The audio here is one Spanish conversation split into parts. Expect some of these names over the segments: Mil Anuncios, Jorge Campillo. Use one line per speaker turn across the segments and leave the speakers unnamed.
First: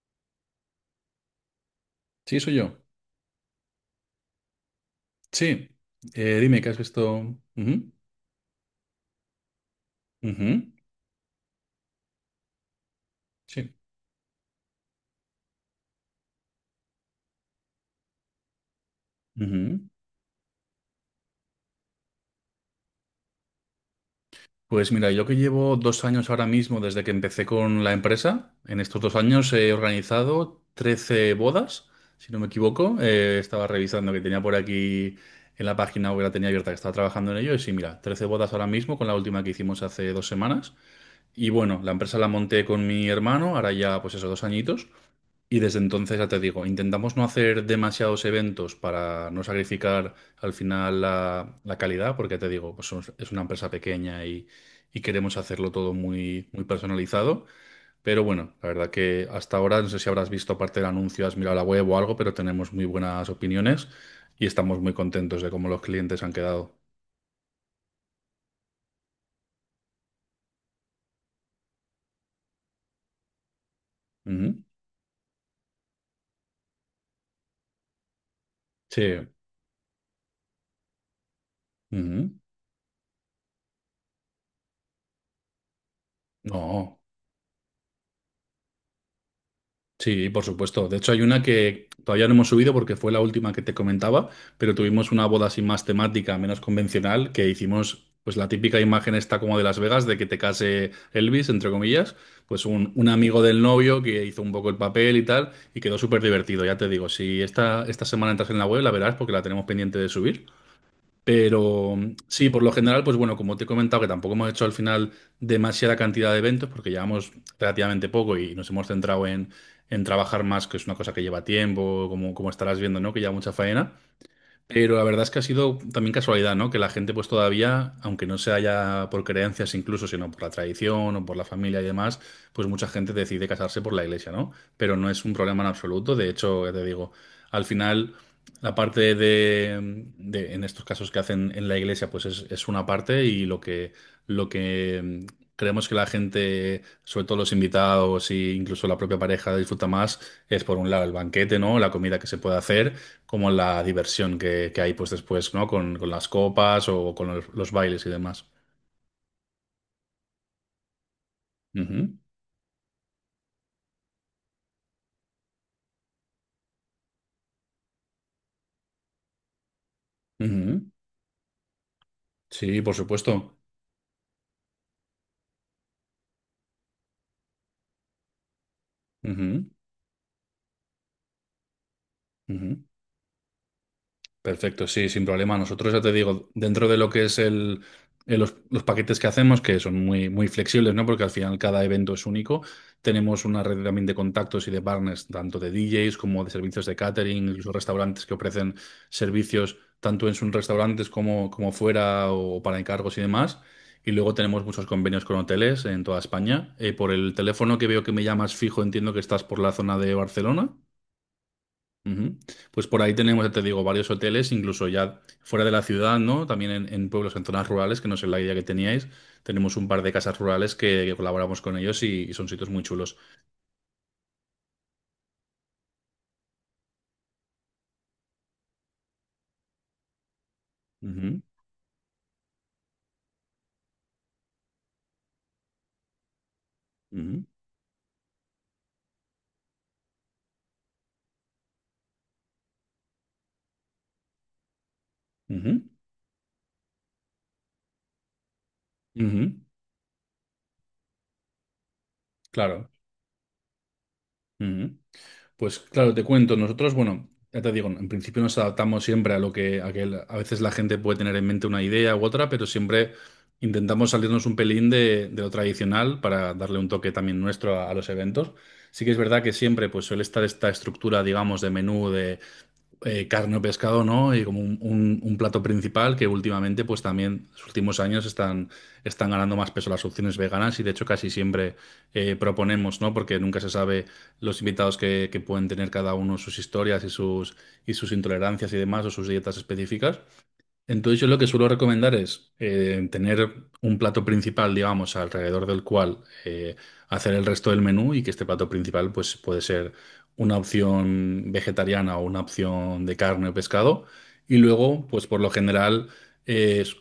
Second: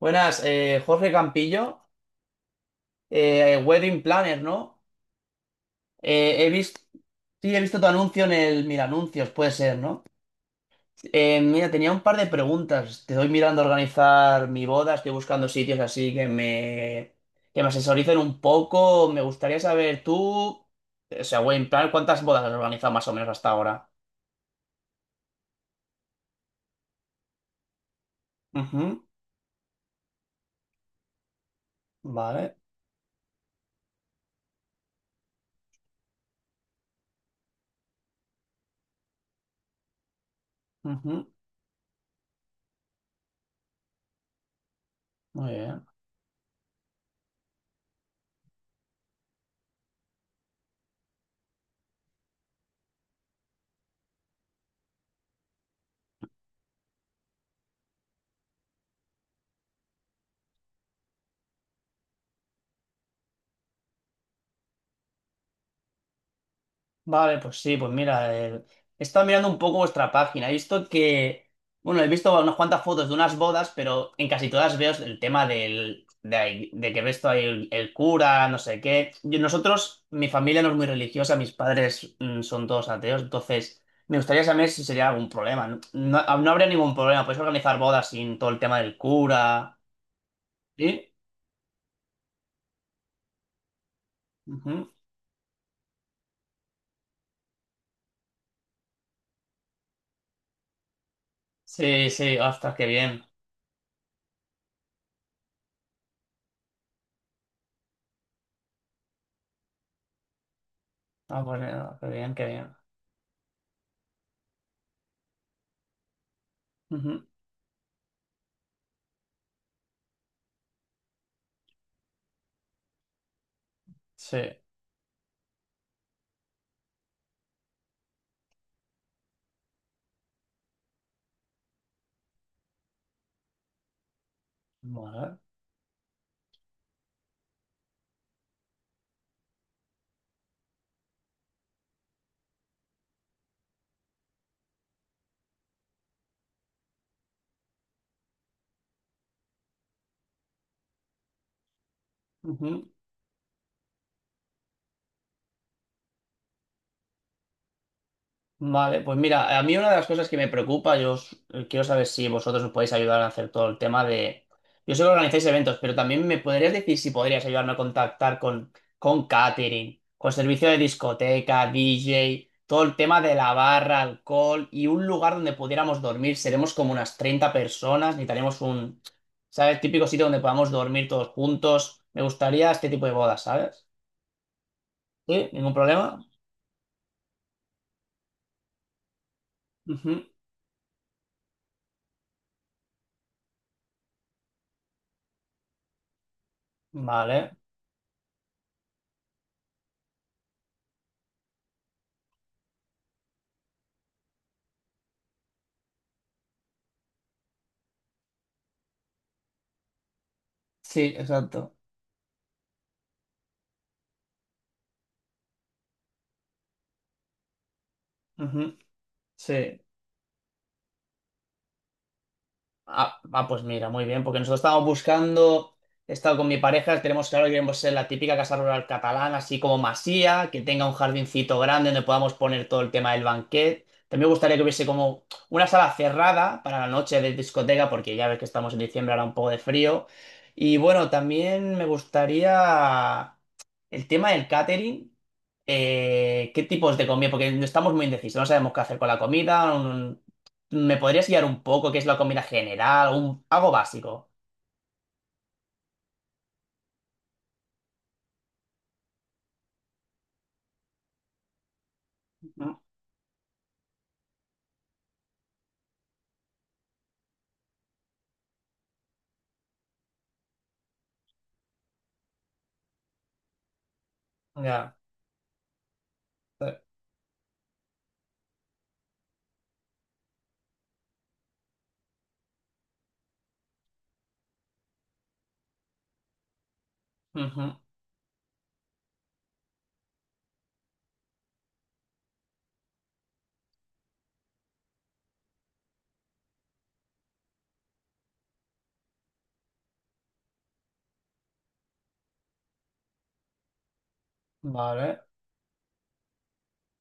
Buenas, Jorge Campillo,
Sí, soy yo.
Wedding Planner, ¿no?
Sí.
He
Dime, ¿qué has
visto,
visto?
sí, he visto tu
Ujú,
anuncio en el Mil Anuncios, puede ser, ¿no?
ujú.
Mira, tenía un par de preguntas. Te doy mirando a
Sí.
organizar mi boda, estoy buscando sitios así que me asesoricen un poco. Me gustaría
Ujú.
saber tú, o sea, Wedding Planner, ¿cuántas bodas has organizado más o menos hasta ahora?
Pues mira, yo que llevo 2 años ahora mismo desde que empecé con la empresa, en
Ujú,
estos 2 años he organizado 13 bodas, si no me
vale,
equivoco. Estaba revisando que tenía por aquí en la página web, la tenía abierta, que estaba trabajando en ello. Y sí, mira, 13 bodas ahora mismo con la última que hicimos hace 2 semanas.
ujú,
Y bueno, la empresa la monté con mi hermano, ahora ya pues esos 2 añitos.
muy
Y desde
bien.
entonces, ya te digo, intentamos no hacer demasiados eventos para no sacrificar al final la calidad, porque ya te digo, pues somos- es una empresa pequeña y queremos hacerlo todo muy, muy personalizado. Pero bueno, la verdad que hasta ahora, no sé si habrás visto aparte del anuncio, has mirado la web o algo, pero tenemos muy buenas opiniones y estamos muy contentos de cómo los clientes han quedado.
Vale, pues sí, pues mira, he estado mirando un poco vuestra página. He visto que, bueno, he visto unas cuantas fotos de unas bodas, pero en casi
Ujú.
todas veo el tema de que ves todo ahí el cura, no sé qué.
Sí.
Nosotros, mi familia no es muy religiosa, mis padres
Ujú.
son todos ateos, entonces me gustaría saber si sería algún problema. No, no, ah, no habría ningún
No.
problema, podéis organizar bodas sin todo el tema del cura.
Sí, por supuesto. De
¿Sí?
hecho, hay una que todavía no hemos subido porque fue la última que te comentaba, pero
Ujú.
tuvimos una boda así más temática, menos convencional, que hicimos pues la típica imagen esta como de Las Vegas, de que te case Elvis, entre
Sí,
comillas,
sí,
pues
ostras, qué
un
bien.
amigo del novio que hizo un poco el papel y tal, y quedó súper divertido, ya te digo, si esta semana entras en la web, la verás porque la tenemos pendiente de subir.
Ah, pues,
Pero
qué bien, qué
sí, por lo
bien.
general, pues bueno, como te he comentado, que tampoco hemos hecho al final demasiada cantidad de eventos, porque
Ujú.
llevamos relativamente poco y nos hemos centrado en trabajar más, que es una cosa que lleva tiempo, como, como estarás viendo, ¿no? Que lleva mucha faena.
Sí.
Pero la verdad es que ha sido también casualidad, ¿no? Que la gente pues todavía, aunque no sea ya por creencias incluso, sino por la tradición o por la familia y demás, pues mucha gente decide casarse por la iglesia, ¿no? Pero no es un
Vale.
problema en absoluto. De hecho, ya te digo, al final la parte de- en estos casos que hacen en la iglesia, pues es una parte y lo que, lo que creemos que la gente, sobre todo los invitados e incluso la propia pareja disfruta más, es por un lado el banquete, ¿no? La comida que se puede
Ujú.
hacer como la diversión que hay pues después, ¿no? Con las copas o con los bailes y demás.
Vale, pues mira, a mí una de las cosas que me preocupa, quiero saber
Ujú,
si vosotros me podéis ayudar a hacer todo el tema de... Yo sé que organizáis eventos, pero también me podrías decir si podrías ayudarme a contactar con catering, con servicio de
ujú.
discoteca, DJ, todo
Sí, por
el tema de la
supuesto.
barra, alcohol y un lugar donde pudiéramos dormir. Seremos como unas 30 personas,
Ujú,
¿sabes? Típico sitio donde podamos dormir todos juntos. Me gustaría
ujú.
este tipo de bodas, ¿sabes?
Perfecto, sí, sin
Sí,
problema.
ningún
Nosotros ya te
problema.
digo, dentro de lo que es el- los paquetes que hacemos, que son
Ujú.
muy, muy flexibles, ¿no? Porque al final cada evento es único, tenemos una red también de contactos y de partners, tanto de DJs como de servicios de catering,
Vale.
incluso restaurantes que ofrecen servicios tanto en sus restaurantes como, como fuera o para encargos y demás. Y luego tenemos muchos convenios con hoteles en toda España. Por el teléfono que veo que me llamas fijo, entiendo que estás por la zona de Barcelona.
Sí, exacto.
Ujú. Pues por ahí tenemos, ya te digo, varios hoteles, incluso ya fuera de la ciudad, ¿no? También en pueblos, en zonas rurales, que no sé la idea que
Ujú.
teníais. Tenemos
Sí.
un par de casas rurales que colaboramos con ellos y son sitios muy chulos.
Ah, ah, pues mira, muy bien, porque nosotros estábamos buscando, he estado con mi pareja, tenemos claro que queremos ser la típica casa rural catalana, así como masía, que tenga un
Ujú,
jardincito grande donde podamos poner todo el tema del banquet. También me gustaría que hubiese como una sala cerrada para la noche de
ujú,
discoteca, porque ya ves que estamos en diciembre, hará un poco de frío. Y bueno, también me gustaría... El tema del catering,
ujú,
¿qué tipos de comida? Porque no estamos muy indecisos, no sabemos qué hacer con la
ujú.
comida. ¿Me podrías guiar un poco qué es la comida
Claro.
general? Un, algo básico.
Ujú. Pues claro, te cuento, nosotros, bueno, ya te digo, en principio nos adaptamos siempre a lo que, a que el- a veces la gente puede tener en mente una idea u otra, pero siempre intentamos salirnos un pelín de lo tradicional para darle un toque también nuestro a los eventos. Sí que es verdad que siempre pues suele estar esta estructura, digamos, de menú carne o pescado, ¿no? Y como
Ujú. Ya.
un plato principal que
eh,
últimamente, pues también, los últimos años están, están ganando más peso las opciones veganas y de hecho casi siempre proponemos, ¿no? Porque nunca se sabe los invitados que pueden tener cada uno sus historias
ujú,
y sus intolerancias y demás o sus dietas específicas. Entonces yo lo que suelo recomendar es tener un plato principal, digamos, alrededor del cual eh, hacer el resto del menú y que este plato principal pues puede ser una opción vegetariana o una opción de carne o pescado. Y luego,
Vale.
pues por lo general eh, s-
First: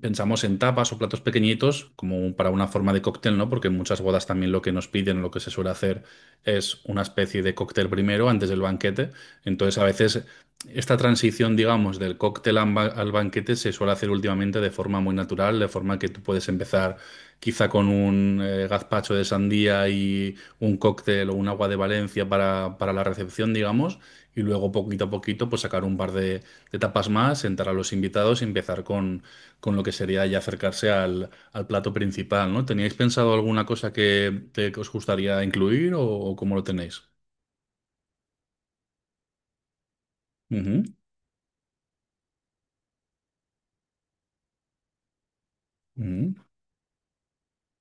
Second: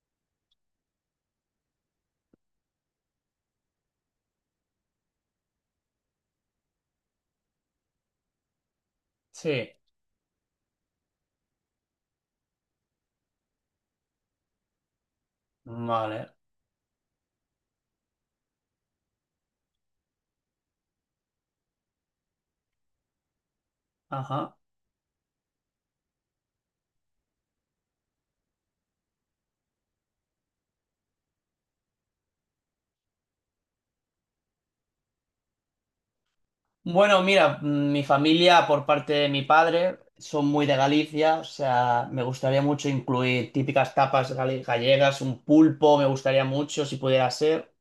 pensamos en tapas o platos pequeñitos como para una forma de cóctel, ¿no? Porque en muchas bodas también lo que nos piden, lo que se suele hacer es una especie de cóctel primero antes del banquete.
Sí.
Entonces a veces esta transición, digamos, del cóctel al banquete se suele hacer últimamente de forma muy natural, de forma que tú
Vale.
puedes empezar quizá con un gazpacho de sandía y un cóctel o un agua de Valencia para la recepción, digamos, y
Ajá.
luego poquito a poquito pues sacar un par de tapas más, sentar a los invitados y empezar con lo que sería ya acercarse al, al plato principal, ¿no? ¿Teníais pensado alguna cosa que os gustaría incluir o cómo lo tenéis?
Bueno, mira, mi familia por parte de mi padre son muy de
Ujú,
Galicia, o sea, me gustaría mucho incluir típicas gallegas, un pulpo, me gustaría
ujú,
mucho si pudiera ser.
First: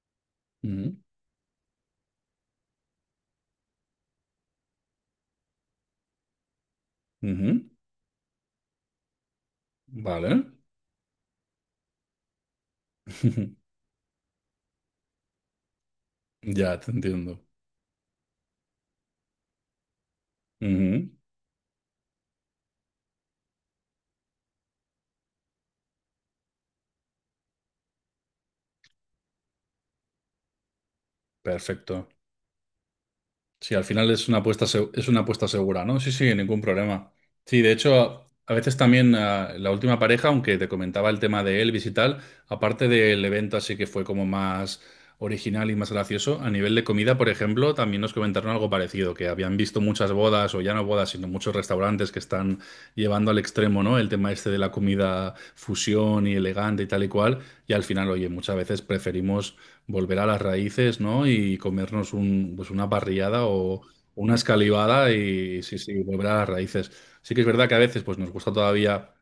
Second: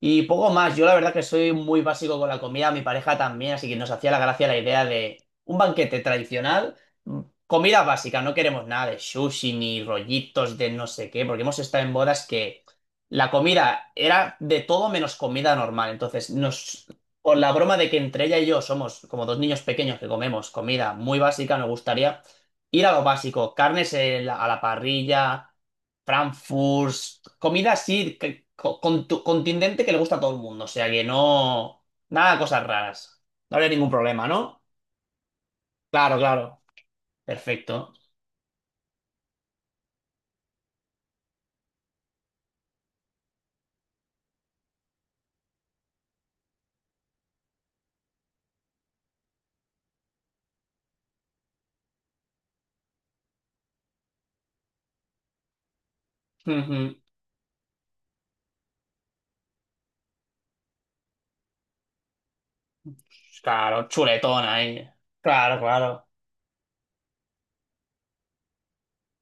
Y poco más, yo la
ujú,
verdad que soy muy básico con la comida, mi pareja también, así que nos hacía la gracia la idea de un banquete tradicional, mm,
ujú.
comida básica, no queremos nada de sushi ni
Vale.
rollitos de no sé qué, porque hemos estado en bodas que la comida era de todo menos comida normal,
Ya te
por
entiendo.
la broma de que entre ella y yo somos como dos niños pequeños que comemos comida
Ujú.
muy básica, nos gustaría ir a lo básico, a la parrilla, Frankfurt, comida así, contundente que le gusta a todo el mundo. O sea que no.
Perfecto.
Nada de cosas raras. No habría
Sí, al
ningún
final
problema,
es una
¿no?
apuesta, es una apuesta segura, ¿no? Sí,
Claro,
sí,
claro.
ningún problema. Sí, de
Perfecto.
hecho, a veces también la última pareja, aunque te comentaba el tema de Elvis y tal, aparte del evento así que fue como más original y más gracioso, a nivel de comida, por ejemplo, también nos comentaron algo parecido, que habían visto muchas bodas, o ya no bodas, sino muchos restaurantes que están llevando al extremo, ¿no? El tema este de la comida fusión y elegante y
Ujú.
tal y cual, y al final, oye, muchas veces preferimos volver a las raíces, ¿no? Y comernos un, pues una parrillada o
Claro,
una
chuletón ahí.
escalivada
Claro,
y sí, sí,
claro.
volver a las raíces. Sí que es verdad que a veces pues nos gusta todavía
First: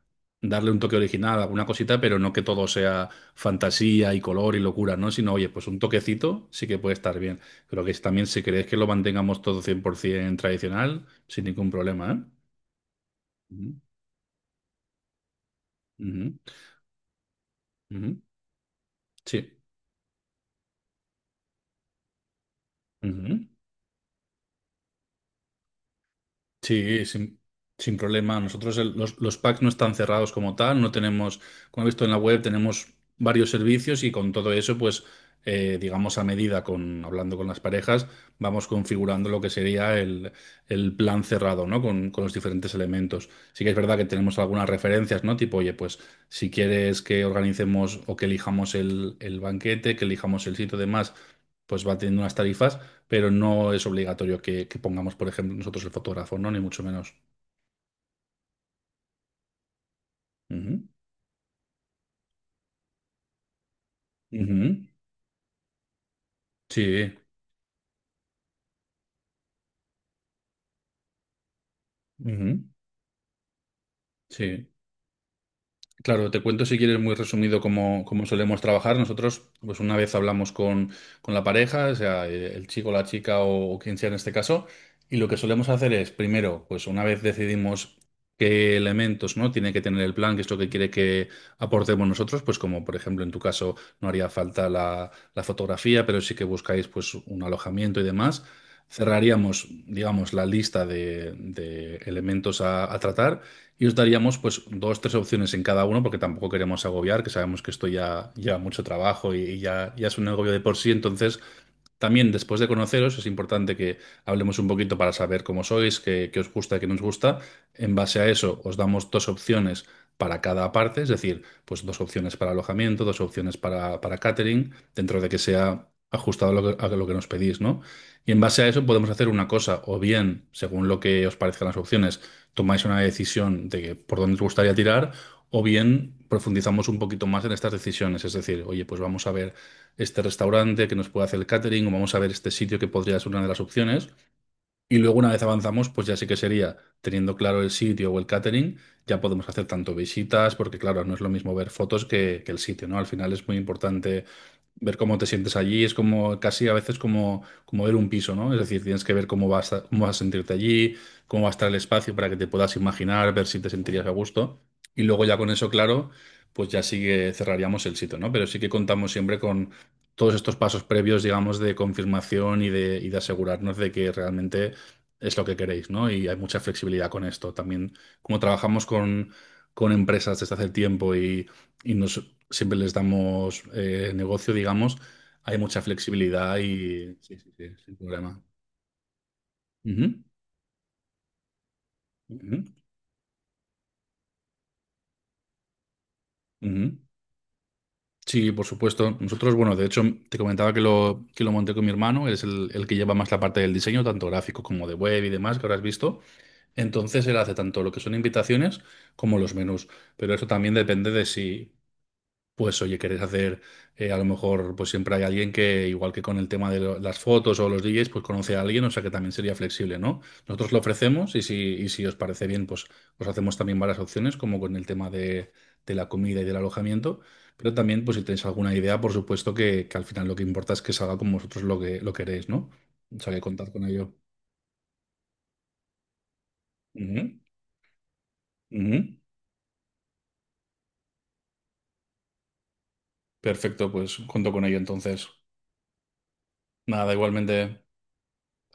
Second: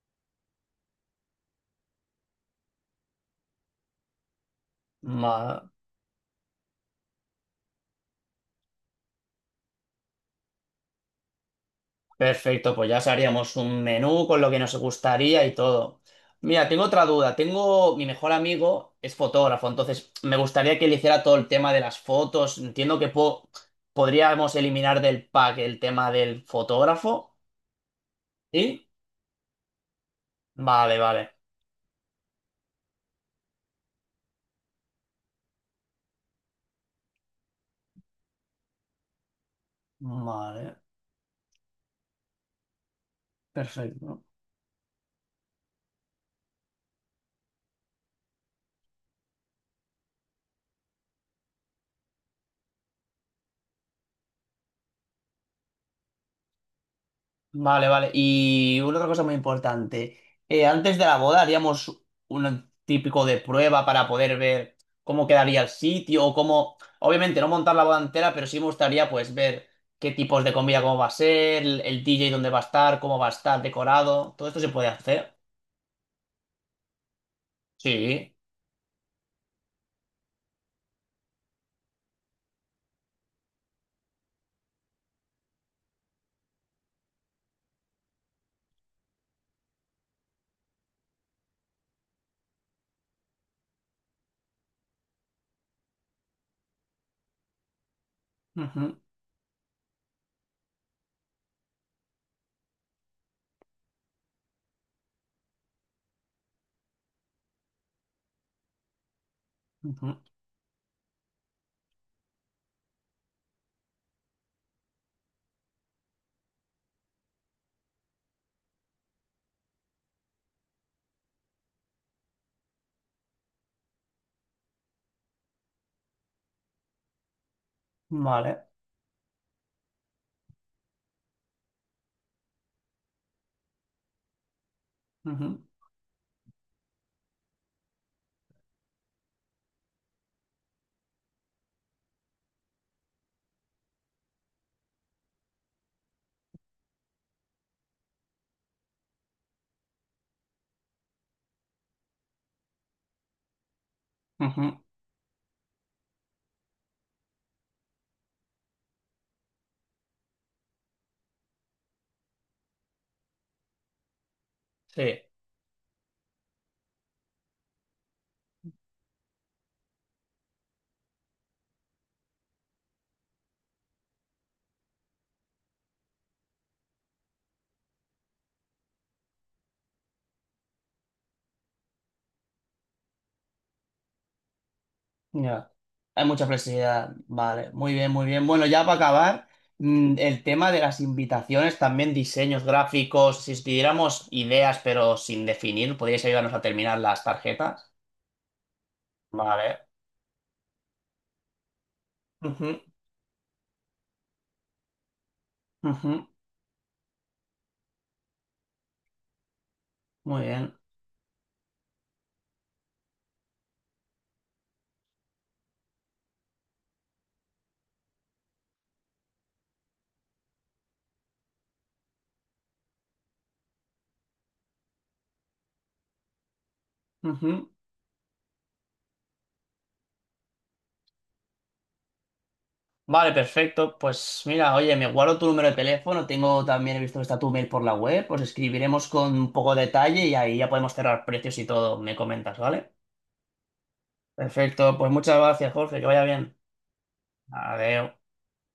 darle un toque original a alguna cosita, pero no que todo sea fantasía y color y locura, ¿no? Sino, oye, pues
Ma-
un toquecito sí que puede estar bien. Pero que también si queréis que lo mantengamos todo 100% tradicional, sin ningún problema, ¿eh?
Perfecto, pues ya haríamos
Ujú,
un menú con lo que nos gustaría y todo.
ujú,
Mira, tengo otra duda. Tengo, mi
ujú.
mejor amigo es
Sí.
fotógrafo, entonces me gustaría que le hiciera todo el tema de las fotos.
Ujú.
Podríamos eliminar del pack el tema del
Sí,
fotógrafo.
sin problema. Nosotros
¿Sí?
el- los packs no están cerrados como tal, no
Vale, vale.
tenemos, como he visto en la web, tenemos varios servicios y con todo eso, pues, digamos a medida, con, hablando con las parejas, vamos configurando lo que sería
Vale,
el plan cerrado, ¿no? Con los diferentes elementos. Sí que es verdad que
perfecto.
tenemos algunas referencias, ¿no? Tipo, oye, pues si quieres que organicemos o que elijamos el banquete, que elijamos el sitio y demás, pues va teniendo unas tarifas pero no es obligatorio que pongamos, por ejemplo, nosotros el fotógrafo, ¿no? Ni mucho menos.
Vale, vale. Y una otra cosa muy importante.
Ujú,
Antes de la boda haríamos un típico de prueba para poder
ujú.
ver cómo quedaría el sitio o cómo...
Sí,
Obviamente no montar la boda entera, pero sí me gustaría pues ver qué tipos de comida, cómo va a ser, el DJ dónde va a
ujú,
estar, cómo va a estar decorado. Todo esto
sí.
se puede hacer.
Claro, te cuento si quieres muy resumido cómo, cómo
Sí.
solemos trabajar. Nosotros, pues una vez hablamos con la pareja, o sea, el chico, la chica o quien sea en este caso, y lo que solemos hacer es, primero, pues una vez decidimos qué elementos, ¿no? Tiene que tener el plan, qué es lo que quiere que aportemos nosotros, pues como por ejemplo en tu caso no haría falta la fotografía, pero sí que buscáis pues un alojamiento y demás.
Ujú,
Cerraríamos, digamos, la lista de elementos a tratar. Y os daríamos pues 2, 3 opciones en cada uno, porque tampoco queremos agobiar, que sabemos que esto ya lleva mucho trabajo y, y ya es
ujú.
un agobio de por sí. Entonces, también después de conoceros, es importante que hablemos un poquito para saber cómo sois, qué, qué os gusta, qué no os gusta. En base a eso, os damos 2 opciones para cada parte, es decir, pues dos opciones para alojamiento, 2 opciones para catering, dentro de que sea ajustado a lo que nos pedís, ¿no? Y en base a
Vale.
eso podemos hacer una cosa, o bien, según lo que os parezcan las opciones, tomáis una decisión de por dónde os gustaría tirar,
Ujú,
o bien profundizamos un poquito más en estas decisiones. Es decir, oye, pues vamos a ver este restaurante que nos puede hacer el catering, o vamos a ver este sitio que podría ser una de las opciones, y luego una vez avanzamos, pues ya sí que sería, teniendo claro el sitio o el catering, ya podemos hacer tanto visitas, porque claro, no es lo mismo ver fotos que el sitio, ¿no? Al final es muy importante
ujú.
ver cómo te sientes allí, es como casi a veces como, como ver un piso, ¿no? Es decir, tienes que ver cómo vas a sentirte allí, cómo va a estar el espacio para que te puedas imaginar, ver si te sentirías a gusto. Y
Sí.
luego ya con eso, claro, pues ya sí que cerraríamos el sitio, ¿no? Pero sí que contamos siempre con todos estos pasos previos, digamos, de confirmación y de asegurarnos de que realmente es lo que queréis, ¿no? Y hay mucha flexibilidad con esto. También, como trabajamos con empresas desde hace tiempo y nos, siempre les damos negocio, digamos, hay
Ya.
mucha
Hay mucha
flexibilidad
flexibilidad.
y sí, sí, sí,
Vale, muy
sin
bien, muy
problema.
bien. Bueno, ya para acabar,
Ujú,
el tema de las invitaciones, también diseños
ujú,
gráficos, si os pidiéramos ideas pero sin definir, ¿podríais ayudarnos a terminar
ujú.
las tarjetas?
Sí, por supuesto. Nosotros, bueno, de
Vale.
hecho, te comentaba que lo monté con mi hermano, él es
Ujú,
el que lleva más la parte del diseño, tanto gráfico como de web y demás, que ahora has visto.
ujú.
Entonces, él hace tanto lo que son invitaciones como los menús. Pero
Muy
eso
bien.
también depende de si pues oye, querés hacer, a lo mejor, pues siempre hay alguien que, igual que con el tema de lo- las fotos o los DJs, pues conoce a alguien, o sea que también sería flexible, ¿no? Nosotros lo ofrecemos y si os parece bien, pues os hacemos también varias opciones, como con el tema de la comida y del alojamiento,
Ujú.
pero también, pues si tenéis alguna idea, por supuesto que al final lo que importa es que salga como vosotros lo que lo queréis, ¿no? O
Vale,
sea que contad con
perfecto.
ello.
Pues mira, oye, me guardo tu número de teléfono, tengo también, he visto que está
Ujú,
tu mail por la web, os escribiremos
ujú.
con un poco de detalle y ahí ya podemos cerrar precios y todo, me comentas, ¿vale?
Perfecto, pues cuento con ello
Perfecto, pues
entonces.
muchas gracias, Jorge, que vaya bien.
Nada, igualmente.
Adiós.